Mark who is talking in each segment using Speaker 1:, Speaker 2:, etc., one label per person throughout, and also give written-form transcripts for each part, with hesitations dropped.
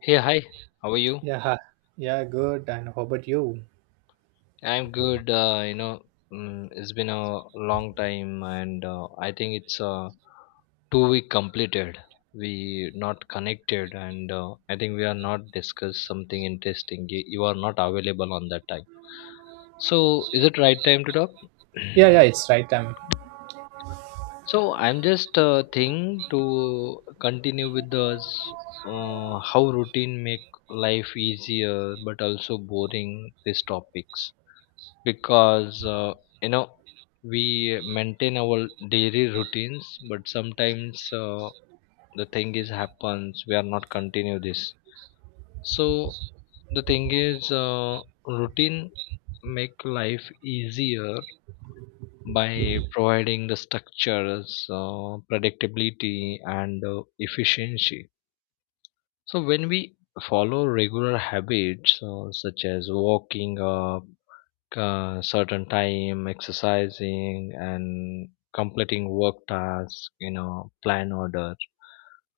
Speaker 1: Hey, hi, how are you?
Speaker 2: Yeah, ha. Yeah, good. And how about you?
Speaker 1: I'm good. It's been a long time, and I think it's 2 week completed. We not connected, and I think we are not discussed something interesting. You are not available on that time. So, is it right time to talk?
Speaker 2: Yeah, yeah, it's right.
Speaker 1: So, I'm just thing to continue with the how routine make life easier but also boring. These topics because you know we maintain our daily routines but sometimes the thing is happens we are not continue this, so the thing is routine make life easier by providing the structures, predictability and efficiency. So when we follow regular habits, such as walking up certain time, exercising and completing work tasks, you know, plan order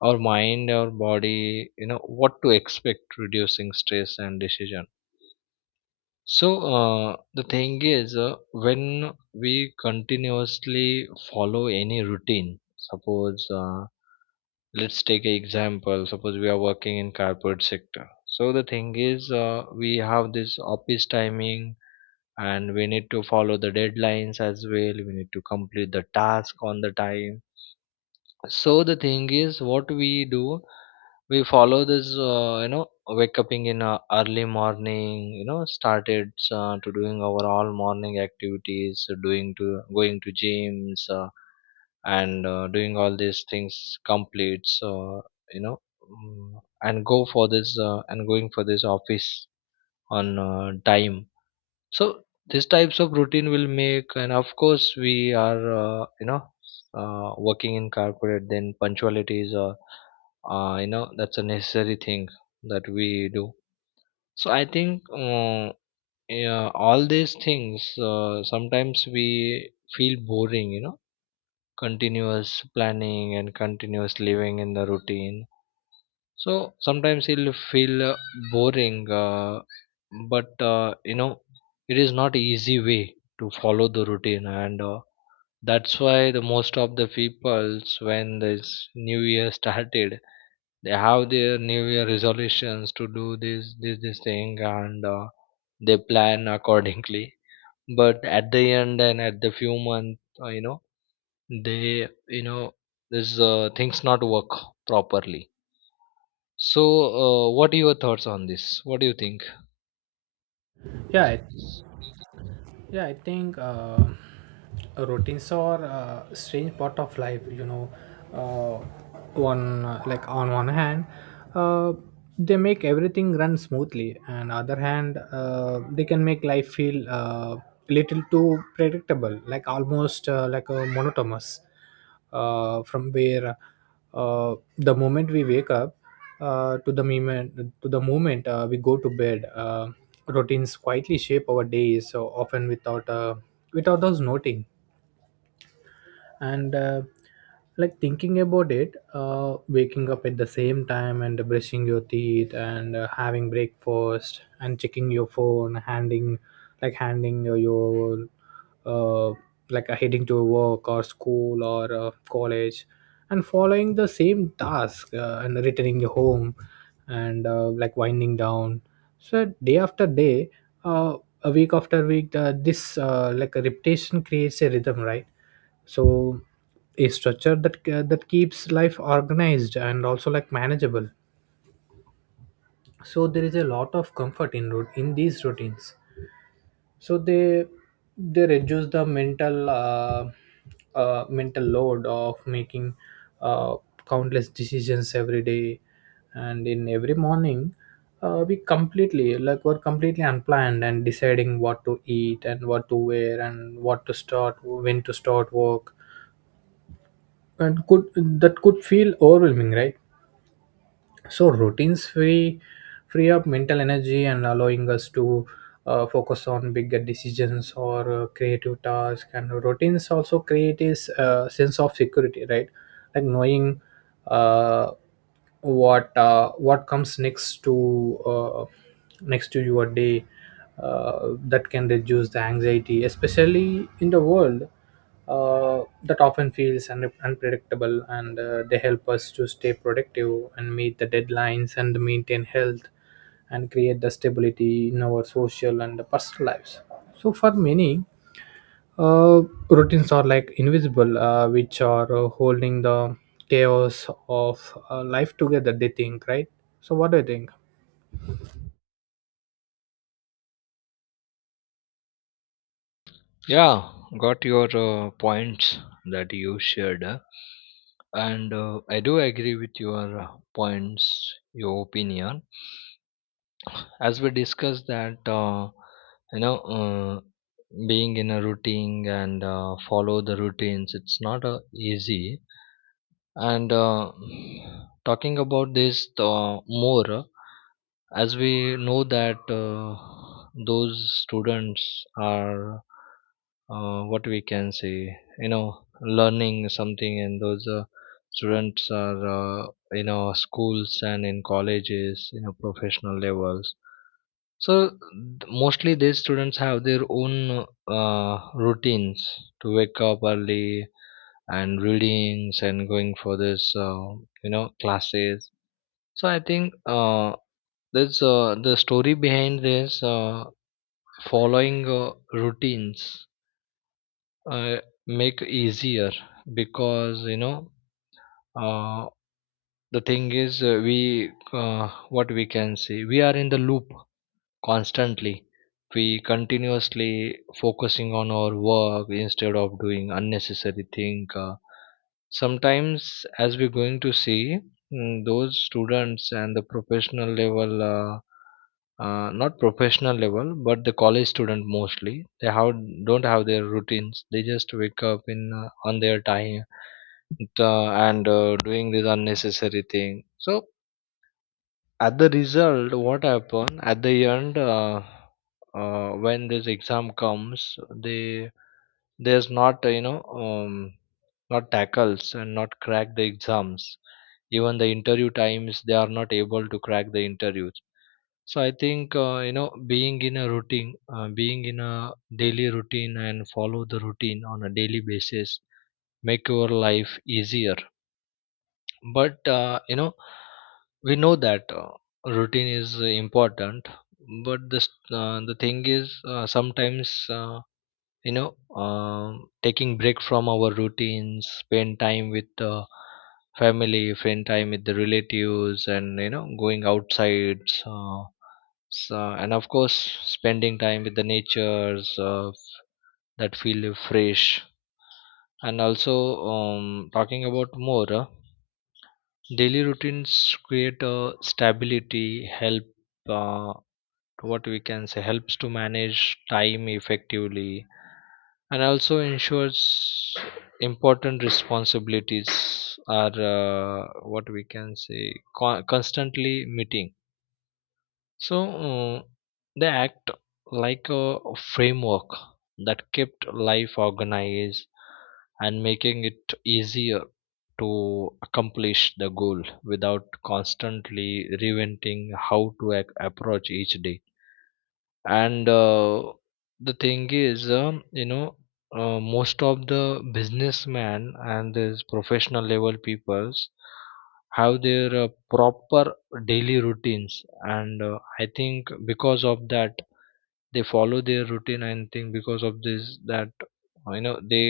Speaker 1: our mind, our body, you know what to expect, reducing stress and decision. So the thing is when we continuously follow any routine, suppose let's take an example, suppose we are working in corporate sector. So the thing is we have this office timing and we need to follow the deadlines as well, we need to complete the task on the time. So the thing is, what we do, we follow this, wake up in early morning, you know, started to doing our all morning activities, doing to going to gyms, and doing all these things complete. So, you know, and go for this and going for this office on time. So these types of routine will make, and of course, we are working in corporate. Then punctuality is a that's a necessary thing that we do. So I think yeah, all these things sometimes we feel boring. You know, continuous planning and continuous living in the routine, so sometimes it'll feel boring, but uh, you know, it is not easy way to follow the routine, and that's why the most of the peoples, when this new year started, they have their new year resolutions to do this, this, this thing, and they plan accordingly. But at the end and at the few months, they you know, this things not work properly. So, what are your thoughts on this? What do you think?
Speaker 2: yeah, I- yeah. I think routines are a strange part of life, you know. Uh, one Like on one hand, uh, they make everything run smoothly, and other hand they can make life feel little too predictable, like almost like a monotonous. From where the moment we wake up, uh, to the moment to the moment we go to bed, routines quietly shape our days, so often without without us noting and like thinking about it, waking up at the same time and brushing your teeth and having breakfast and checking your phone, handing, like handing your uh, heading to work or school or college and following the same task, and returning home and like winding down. So day after day, uh, a week after week, this like a repetition creates a rhythm, right? So a structure that keeps life organized and also like manageable. So there is a lot of comfort in in these routines. So they reduce the mental mental load of making uh, countless decisions every day. And in every morning, we completely, like were completely unplanned and deciding what to eat and what to wear and what to start, when to start work, and could, that could feel overwhelming, right? So routines free up mental energy and allowing us to focus on bigger decisions or creative tasks. And routines also create is sense of security, right? Like knowing uh, what comes next to next to your day, that can reduce the anxiety, especially in the world that often feels unpredictable. And they help us to stay productive and meet the deadlines and maintain health and create the stability in our social and personal lives. So, for many, uh, routines are like invisible, which are holding the chaos of life together, they think, right? So, what do you think?
Speaker 1: Yeah, got your points that you shared, and I do agree with your points, your opinion. As we discussed that, you know, uh, being in a routine and follow the routines, it's not easy. And talking about this more. As we know that those students are what we can say, you know, learning something, and those students are in our schools and in colleges, you know, professional levels. So mostly these students have their own routines to wake up early and readings and going for this you know classes. So I think that's the story behind this. Following routines uh, make easier because, you know, uh, the thing is we what we can say, we are in the loop constantly, we continuously focusing on our work instead of doing unnecessary thing. Sometimes as we're going to see, those students and the professional level, not professional level but the college student, mostly they have don't have their routines, they just wake up in on their time and doing this unnecessary thing. So at the result, what happened at the end, when this exam comes, they, there's not not tackles and not crack the exams, even the interview times they are not able to crack the interviews. So I think, being in a routine, being in a daily routine, and follow the routine on a daily basis make your life easier. But we know that routine is important. But this the thing is, sometimes taking break from our routines, spend time with family, spend time with the relatives, and you know, going outside. So, and of course, spending time with the natures that feel fresh. And also, talking about more. Daily routines create a stability, help uh, what we can say, helps to manage time effectively and also ensures important responsibilities are what we can say constantly meeting. So uh, they act like a framework that kept life organized and making it easier to accomplish the goal without constantly reinventing how to approach each day. And the thing is, most of the businessmen and these professional level peoples have their proper daily routines, and I think because of that they follow their routine, and think because of this that they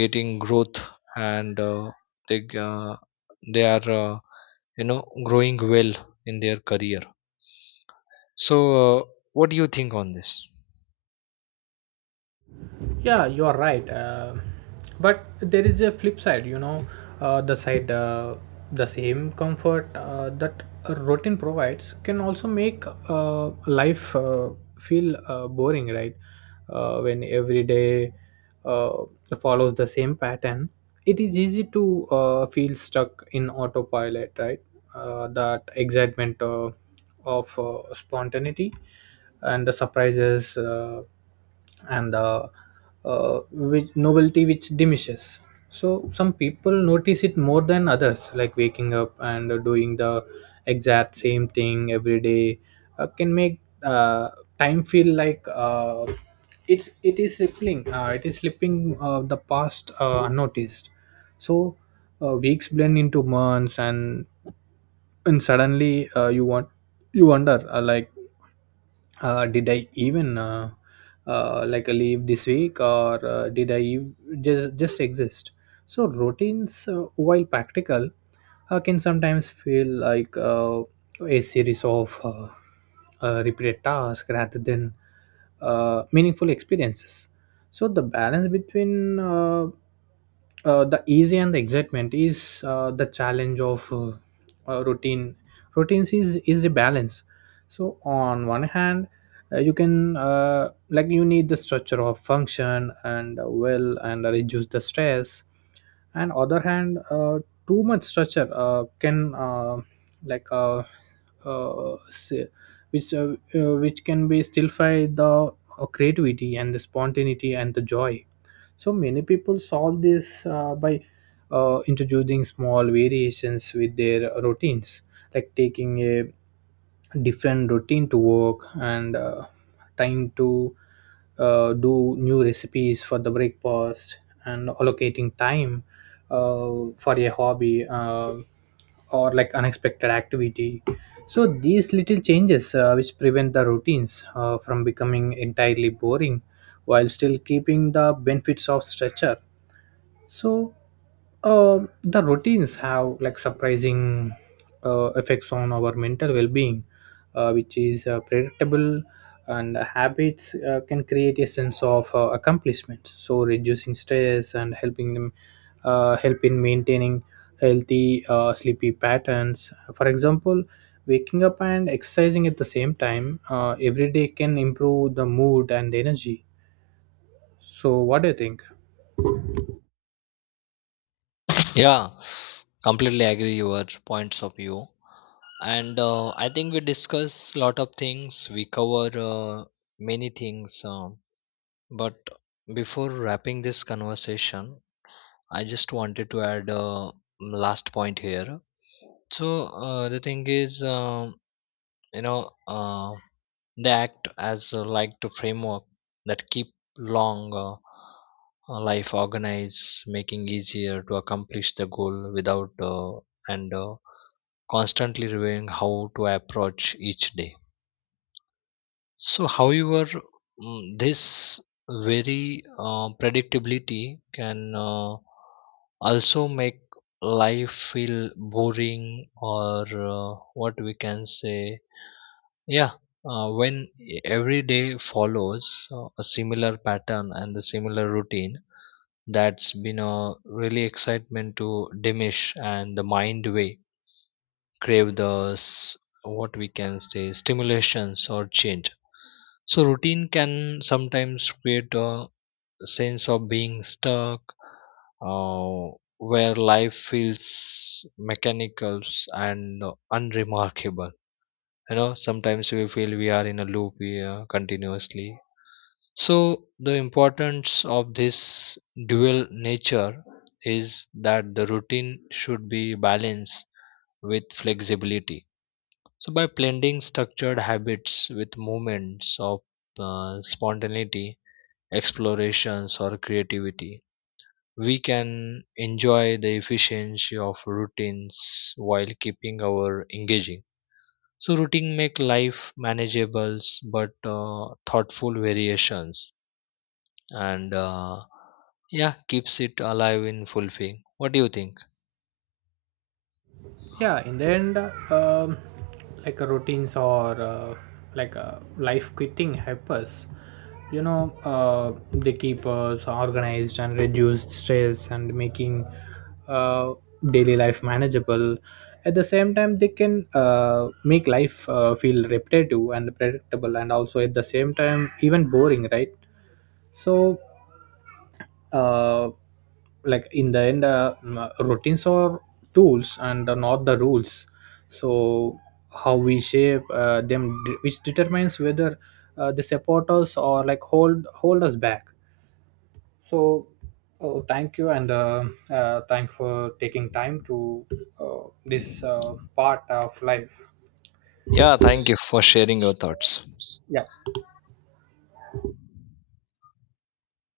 Speaker 1: getting growth, and they g- uh, they are growing well in their career. So what do you think on this?
Speaker 2: Yeah, you are right. But there is a flip side, you know, uh, the side, uh, the same comfort that a routine provides can also make life feel boring, right? When every day uh, follows the same pattern, it is easy to feel stuck in autopilot, right? That excitement of spontaneity and the surprises and the which novelty which diminishes. So some people notice it more than others, like waking up and doing the exact same thing every day can make time feel like it is slipping, it is slipping the past unnoticed. So weeks blend into months, and suddenly you wonder, did I even leave this week, or just exist? So routines, while practical, can sometimes feel like a series of repeated tasks rather than meaningful experiences. So the balance between the easy and the excitement is the challenge of routine. Routines is a balance. So on one hand, you can, like you need the structure of function and well and reduce the stress, and other hand, too much structure can like uh, say, which uh, which can be stillify the creativity and the spontaneity and the joy. So many people solve this by introducing small variations with their routines, like taking a different routine to work, and time to do new recipes for the breakfast and allocating time uh, for a hobby or like unexpected activity. So these little changes which prevent the routines from becoming entirely boring while still keeping the benefits of structure. So the routines have like surprising effects on our mental well-being, which is predictable. And habits can create a sense of accomplishment, so reducing stress and helping them help in maintaining healthy sleepy patterns. For example, waking up and exercising at the same time, every day can improve the mood and the energy. So what do you think?
Speaker 1: Yeah, completely agree your points of view. And I think we discuss a lot of things. We cover many things. But before wrapping this conversation, I just wanted to add last point here. So the thing is, you know, uh, they act as like the framework that keep long life organized, making easier to accomplish the goal without and constantly reviewing how to approach each day. So, however, this very predictability can also make life feel boring or what we can say, yeah, when every day follows a similar pattern and the similar routine, that's been a really excitement to diminish, and the mind way crave the what we can say, stimulations or change. So routine can sometimes create a sense of being stuck, uh, where life feels mechanical and unremarkable. You know, sometimes we feel we are in a loop, we, continuously. So the importance of this dual nature is that the routine should be balanced with flexibility. So by blending structured habits with moments of spontaneity, explorations or creativity, we can enjoy the efficiency of routines while keeping our engaging. So routine make life manageable, but thoughtful variations and yeah, keeps it alive in fulfilling. What do you think?
Speaker 2: Yeah, in the end, routines or life quitting help us, you know. They keep us organized and reduce stress and making uh, daily life manageable. At the same time, they can make life feel repetitive and predictable, and also at the same time even boring, right? So uh, like in the end m- routines are tools and not the rules. So how we shape them, which determines whether they support us or like hold us back. So oh, thank you, and thank for taking time to this part of life.
Speaker 1: Yeah, thank you for sharing your thoughts.
Speaker 2: Yeah.